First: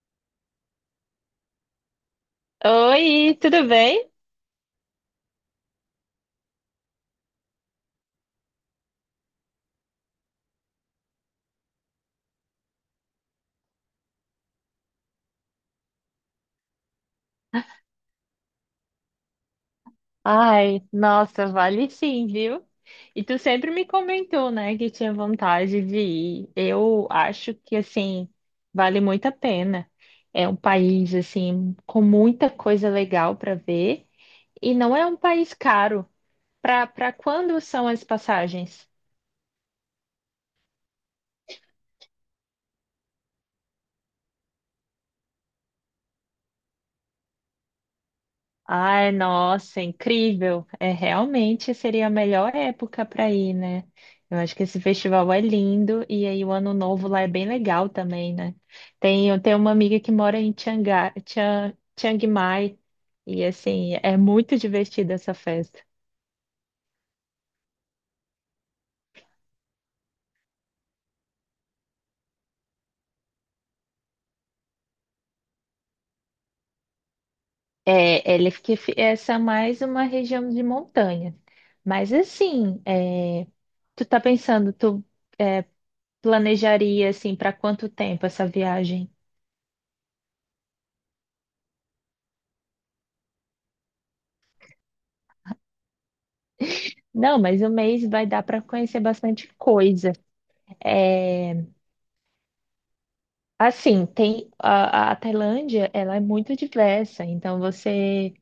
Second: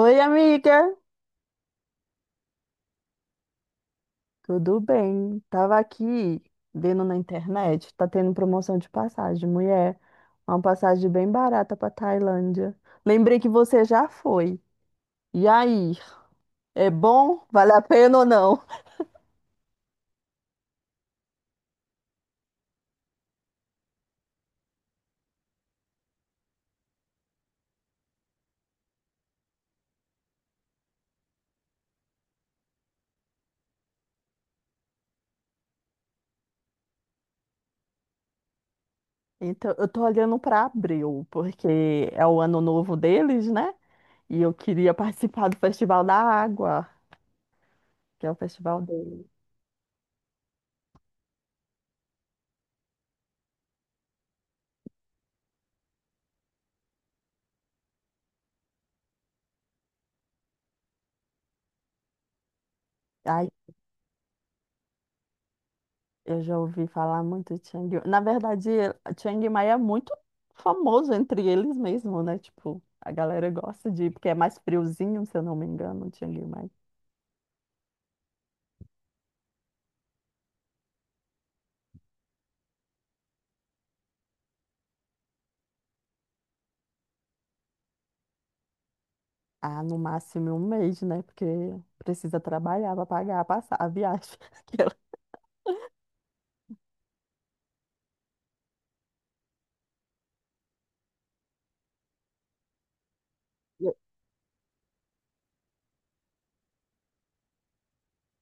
Oi, amiga, Oi, tudo bem? tudo bem? Tava aqui vendo na internet, tá tendo promoção de passagem, mulher, uma passagem bem barata pra Tailândia. Lembrei que você já foi. E aí, é bom? Vale a pena ou não? Ai, nossa, vale sim, viu? E tu sempre me comentou, né, que tinha vontade de ir. Eu acho que, assim, vale muito a pena. É um país, assim, com muita coisa legal para ver e não é um país caro. Para quando são as passagens? Então, eu tô olhando pra abril, porque é o ano novo deles, né? E eu queria participar do Festival da Água, que é o festival Ai, deles. nossa, incrível. É realmente seria a melhor época para ir, né? Eu acho que esse festival é lindo e aí o ano novo lá é bem legal também, né? Tem, eu tenho uma amiga que mora em Chiang Mai e Ai, assim, é muito divertida essa festa. eu já ouvi falar muito de Chiang Mai. Na verdade, Chiang Mai é muito famoso entre eles mesmo, né? Tipo, a galera gosta de ir, porque é mais friozinho, se eu não me engano, Chiang Mai. É, essa é mais uma região de montanha. Mas assim, tu tá pensando, tu é, planejaria assim para quanto tempo essa viagem? Ah, no máximo um mês, né? Porque precisa trabalhar para pagar a a viagem. Aquela- Não, mas um mês vai dar para conhecer bastante coisa. É, Eu assim, tem a Tailândia, ela é muito diversa, então você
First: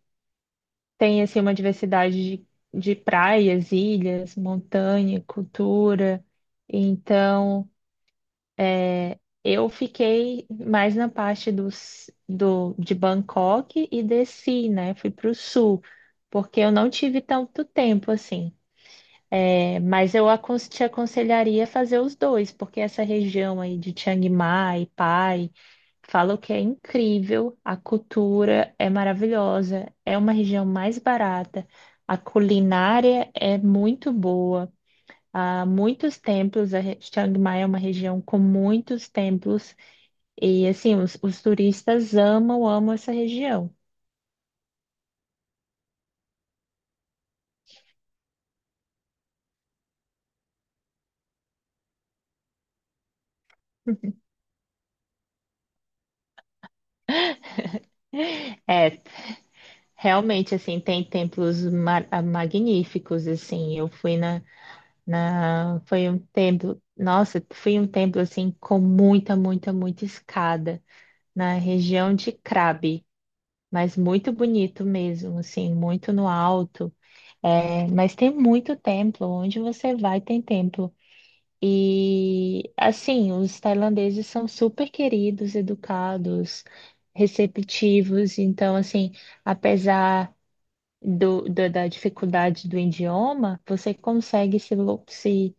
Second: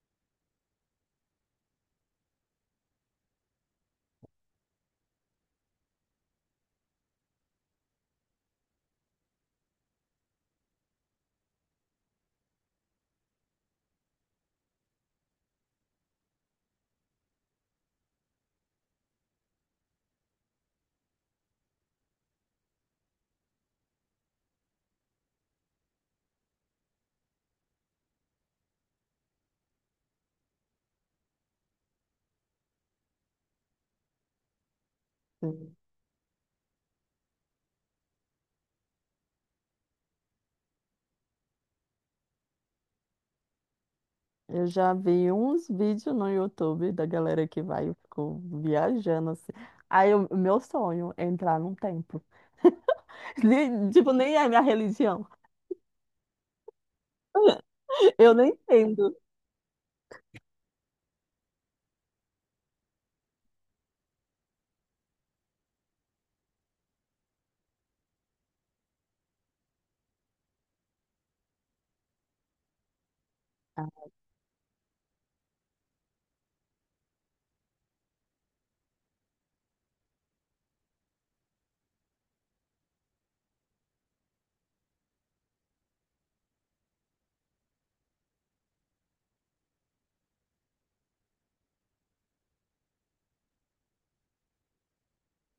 tem assim uma diversidade de praias, ilhas, montanha, cultura. Então, eu fiquei mais na parte de Bangkok e desci, né? Fui para o sul, porque eu não tive tanto tempo assim. É, mas eu te aconselharia a fazer os dois, porque essa região aí de Chiang Mai, Pai, falam que é incrível, a cultura é maravilhosa, é uma região mais barata, a culinária é muito boa, há sim. muitos templos, Chiang Mai é uma região com muitos templos, e assim, os turistas amam, amam essa região. Eu já vi uns vídeos no YouTube da galera que vai e ficou viajando assim. Aí, o meu sonho é entrar num templo. Nem- Tipo, nem é minha religião. Eu não É, entendo. realmente, assim, tem templos magníficos, assim, eu fui foi um tempo, nossa, foi um templo assim com muita, muita, muita escada na região de Krabi, mas muito bonito mesmo, assim, muito no alto. É, mas tem muito templo, onde você vai tem templo. E assim, os tailandeses são super queridos, educados, receptivos, então assim, apesar da dificuldade do idioma, você consegue se, lo- se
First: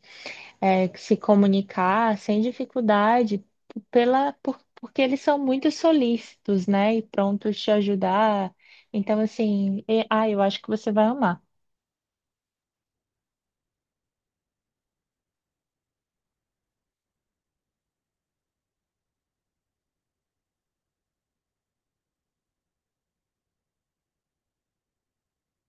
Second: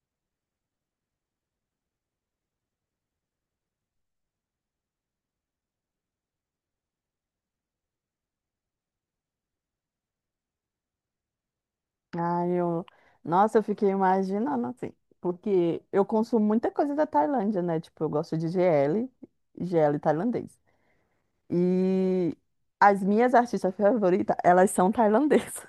é, se comunicar sem dificuldade, porque eles são muito solícitos, né? E prontos te ajudar. Então, assim, eu acho que você vai amar. Ah, eu... Nossa, eu fiquei imaginando assim, porque eu consumo muita coisa da Tailândia, né? Tipo, eu gosto de GL, GL tailandês. E as minhas artistas favoritas, elas são tailandesas.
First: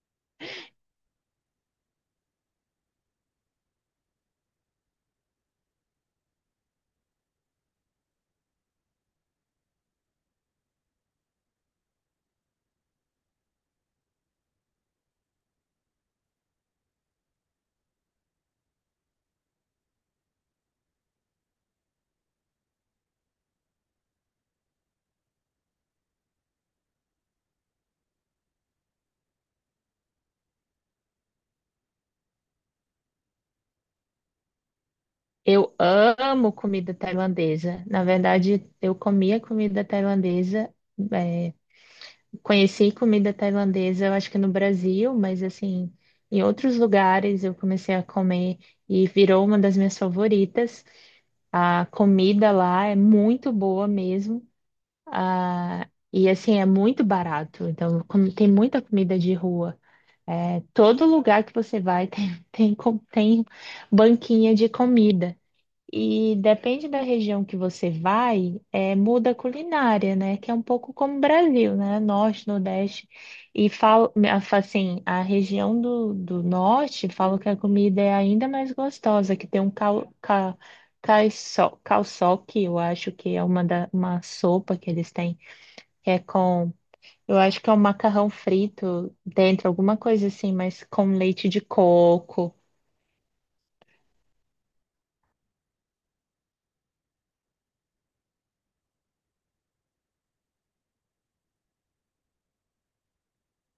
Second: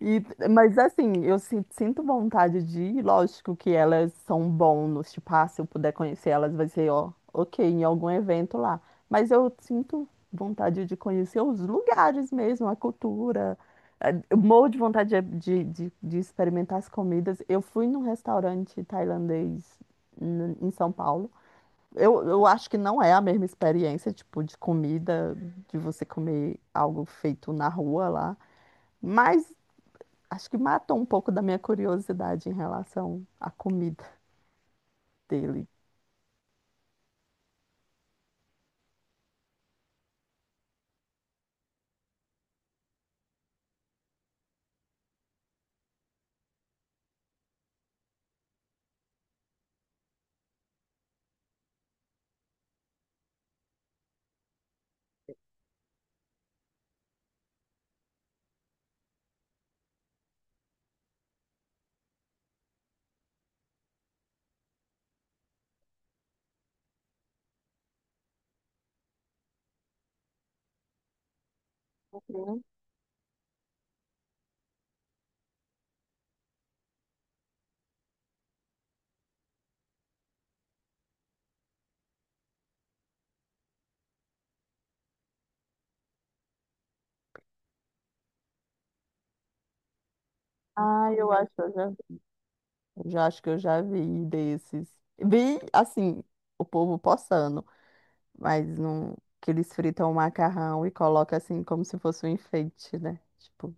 E, mas assim, sinto vontade de ir, lógico que elas são bônus, tipo, ah, se eu puder conhecer elas, vai ser, ó, ok, em algum evento lá. Mas eu sinto vontade de conhecer os lugares mesmo, a cultura. Eu morro de vontade de experimentar as comidas. Eu fui num restaurante tailandês em São Paulo. Eu acho que não é a mesma experiência, tipo, de comida, de você comer algo feito na rua lá. Mas acho que matou um pouco da minha curiosidade em relação à comida dele. Eu amo comida tailandesa. Na verdade, eu comia comida tailandesa, é, conheci comida tailandesa, eu acho que no Brasil, mas assim, em outros lugares eu comecei a comer e virou uma das minhas favoritas. A comida lá é muito boa mesmo. Ah, e assim, é muito barato. Então, como tem muita comida de rua. É, todo lugar que você vai tem banquinha de comida. E depende da região que você vai, muda a culinária, né? Que é um pouco como o Brasil, né? Norte, Não, Nordeste. E falo, assim, a região do Norte, falo que a comida é ainda mais gostosa, que tem um Calçoque, eu acho que é uma sopa que eles têm que é com, eu acho que é um macarrão frito dentro, alguma coisa assim, mas com ah, leite de coco, eu já acho que eu já vi desses. Vi, assim, o povo postando, mas não, que eles fritam o macarrão e colocam assim como se fosse um enfeite, né? Tipo,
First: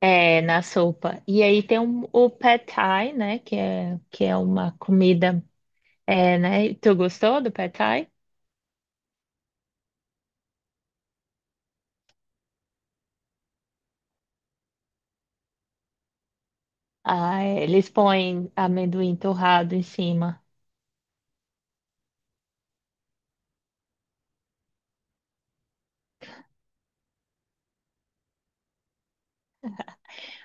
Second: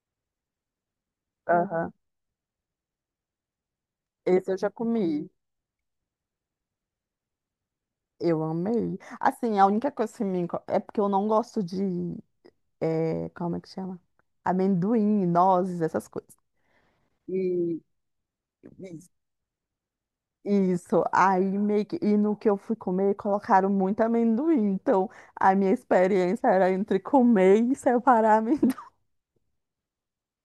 na sopa. E aí tem aham. O pad thai, né, que é Esse eu já uma comi. comida. Né, tu gostou do pad thai? Eu amei. Assim, a única coisa que é porque eu não gosto de, é, como é que chama? Amendoim, nozes, essas coisas. Ah, é, E, eles põem amendoim torrado em cima. isso, aí meio que, e no que eu fui comer, colocaram muito amendoim. Então, a minha experiência era entre comer e separar amendoim.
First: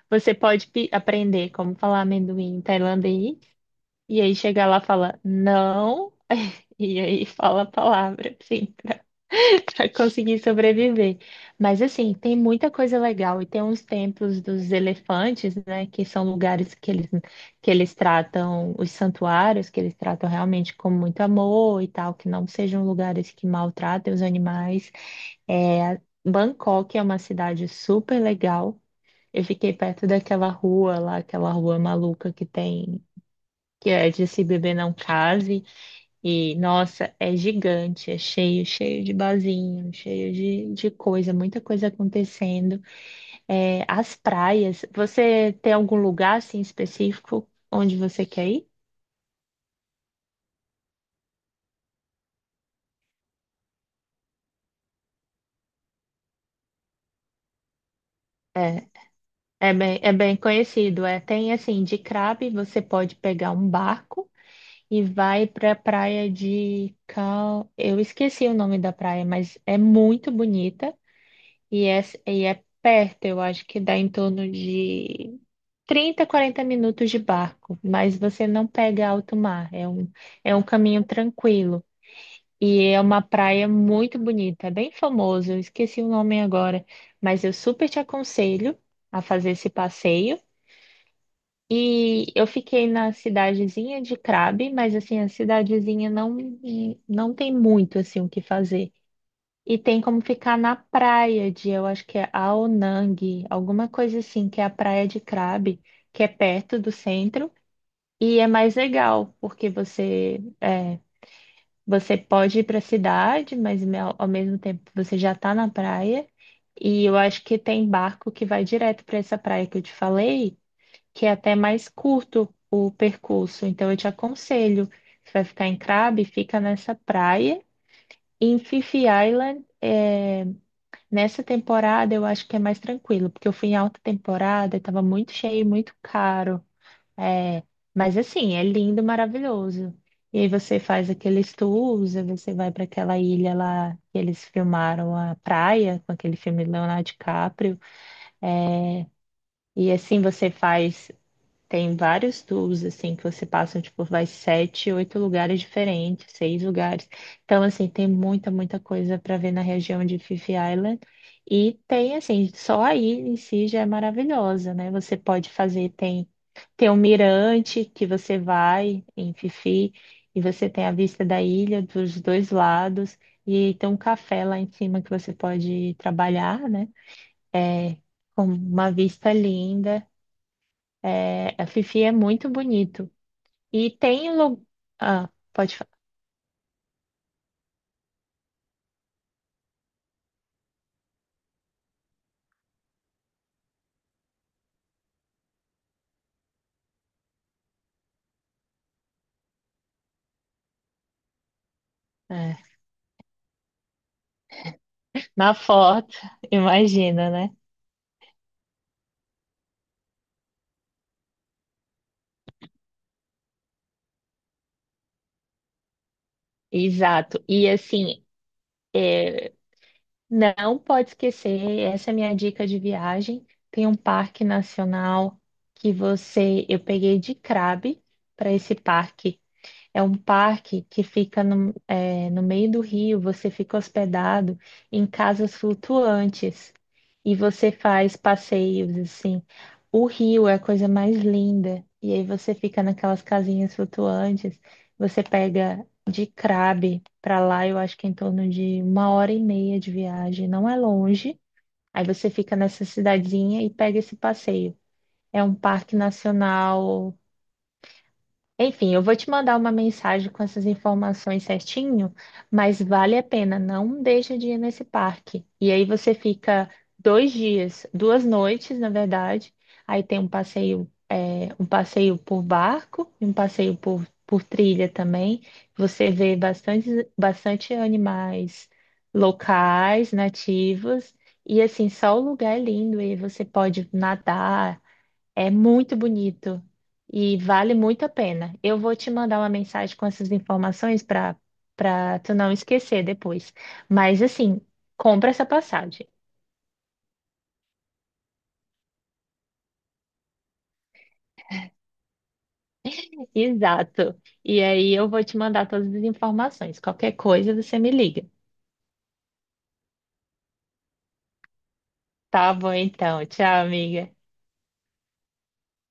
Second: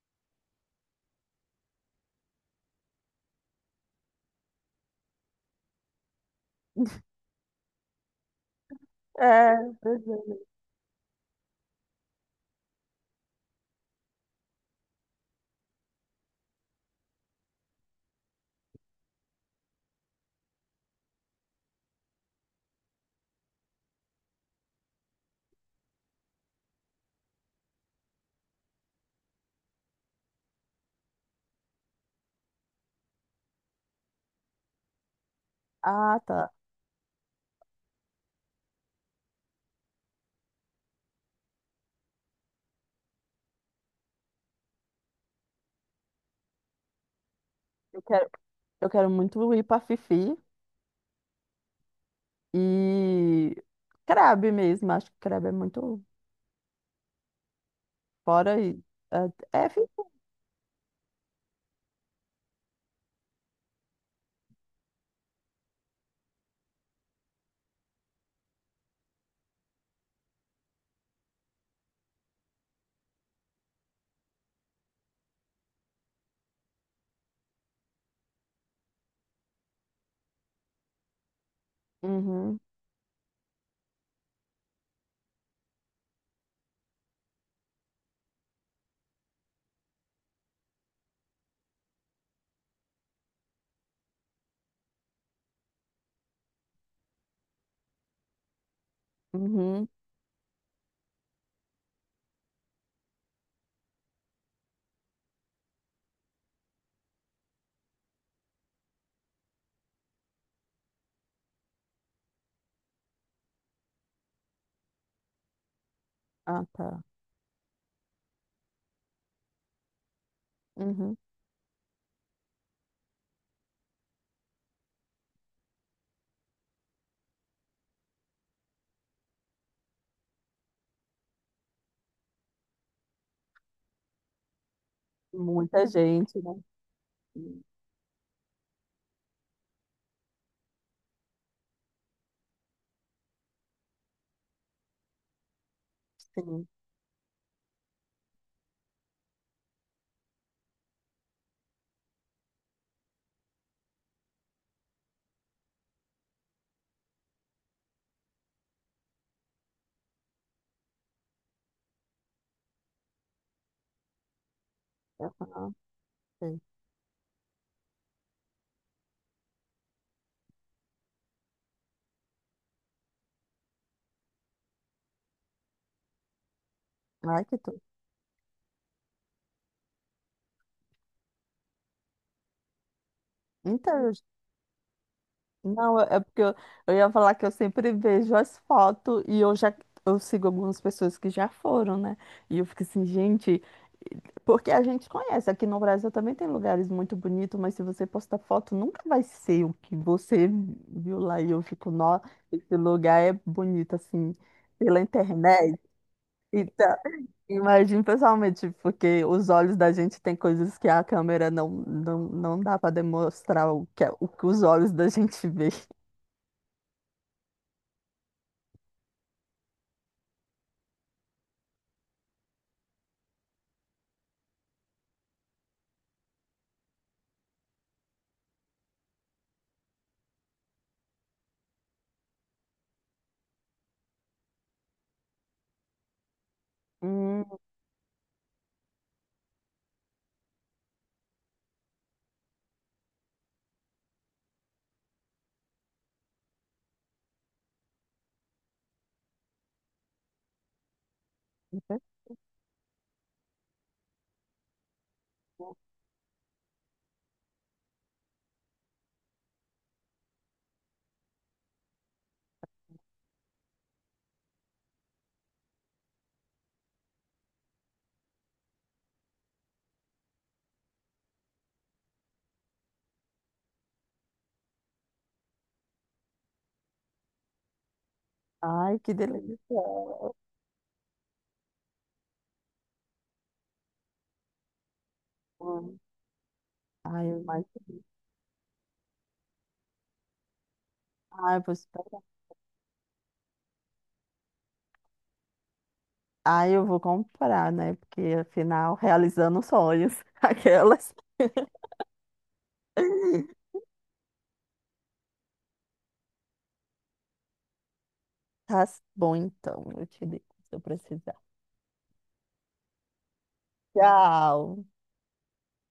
Você pode aprender como falar amendoim em tailandês. E aí chega lá e fala não, e aí fala a palavra, assim, pra, É, pra pois conseguir é. sobreviver. Mas assim, tem muita coisa legal e tem uns templos dos elefantes, né, que são lugares que eles tratam, os santuários, que eles tratam realmente com muito amor e tal, que não sejam lugares que maltratem os animais. É, Bangkok é uma cidade super legal. Eu fiquei perto daquela rua lá, aquela rua maluca que tem que é de se beber não case, Ah, tá. e nossa, é gigante, é cheio, cheio de barzinho, cheio de coisa, muita coisa acontecendo. É, as praias, você tem algum lugar assim específico onde Eu você quero, quer ir? eu quero muito ir pra Fifi e Crabe mesmo. Acho que Crabe é muito fora aí. É, É, é é bem, Fifi. é bem conhecido. É, tem assim, de Crabe você pode pegar um barco e vai para a praia. Eu esqueci o nome da praia, mas é muito bonita. E é, e é perto, eu acho que dá em torno de 30, 40 minutos de barco, mas você não pega alto mar, é um caminho tranquilo. Uhum, E é uma praia muito bonita, é bem famoso, eu esqueci o nome agora, mas eu super te aconselho a fazer esse passeio. E eu fiquei na cidadezinha de Crabe, mas assim, a cidadezinha não tem muito assim o que fazer. E uhum. tem como ficar na praia de, eu acho que é Aonang, alguma coisa assim, que é a praia de Krabi, que é perto do centro, e é mais legal, porque você pode ir para a cidade, mas ao mesmo tempo você já está na praia, Ah, tá. e eu acho que tem barco que vai direto para essa praia que eu te falei, Uhum. que é até mais curto o percurso, então eu te aconselho, você vai ficar em Krabi, fica nessa praia, e em Fifi Island, nessa temporada eu acho que é mais tranquilo, porque eu fui em alta temporada e tava muito cheio, e Muita muito gente, né? caro. É, mas assim, é lindo, maravilhoso. E aí você faz aqueles tours, aí você vai para aquela ilha lá que eles filmaram a praia, com aquele filme Sim. Leonardo DiCaprio. E assim você faz tem vários tours, assim, que você passa, tipo, vai 7, 8 lugares diferentes, 6 lugares. Então, assim, tem muita, muita coisa para ver na região de Fifi Island. E tem, assim, só aí em si já é maravilhosa, né? Você pode Aham, fazer, tem, sei. tem um mirante que você vai em Fifi e você tem a vista da ilha dos dois lados. E tem um café lá em cima que você pode trabalhar, né? Ai, que tudo. É, com uma vista linda. É, a Fifi é muito bonito. E Então tem lugar. Ah, pode falar. não, é porque eu ia falar que eu sempre vejo as fotos e eu sigo algumas pessoas que já foram, né? E eu fico assim, gente, porque a gente conhece, aqui no Brasil também tem lugares muito bonitos, mas se você postar foto, nunca vai ser o que você viu lá. E eu fico, nossa, É, esse lugar é bonito assim, pela na internet. foto, Então, imagina, né? imagino pessoalmente, porque os olhos da gente tem coisas que a câmera não dá para demonstrar o que, o que os olhos da gente vê. Exato. E assim, não pode esquecer, essa é a minha dica de viagem. Tem um parque nacional que você. Eu peguei de Crabe para esse parque. É um parque que fica no meio do rio, você fica hospedado em casas flutuantes e Hum, você faz passeios assim. O rio é a coisa mais linda, e aí você fica naquelas casinhas flutuantes, você pega de Crabe para lá, eu acho que é em torno de uma hora e meia de viagem, não é longe. Aí você fica nessa cidadezinha e pega esse passeio. É um parque nacional. Enfim, eu vou te mandar uma mensagem com essas informações certinho, mas vale a pena, não deixa de ir nesse parque. E aí você fica 2 dias, 2 noites, na verdade. Aí tem um passeio, um passeio por barco e um passeio por trilha também. Você vê bastante, bastante animais Ai, que delícia. locais, nativos, e assim, só o lugar é lindo, e aí você pode nadar. É muito bonito Ai, eu e vale imagino. muito a pena. Eu vou te mandar uma mensagem com essas informações para Ai, eu vou para esperar. tu não esquecer depois. Mas assim, compra essa passagem. Ai, eu vou comprar, né? Porque afinal, realizando sonhos, aquelas. Exato. E aí eu vou te mandar todas as informações. Qualquer coisa você me liga. Tá bom, então, eu te digo se eu precisar. Tá bom então. Tchau, amiga. Tchau.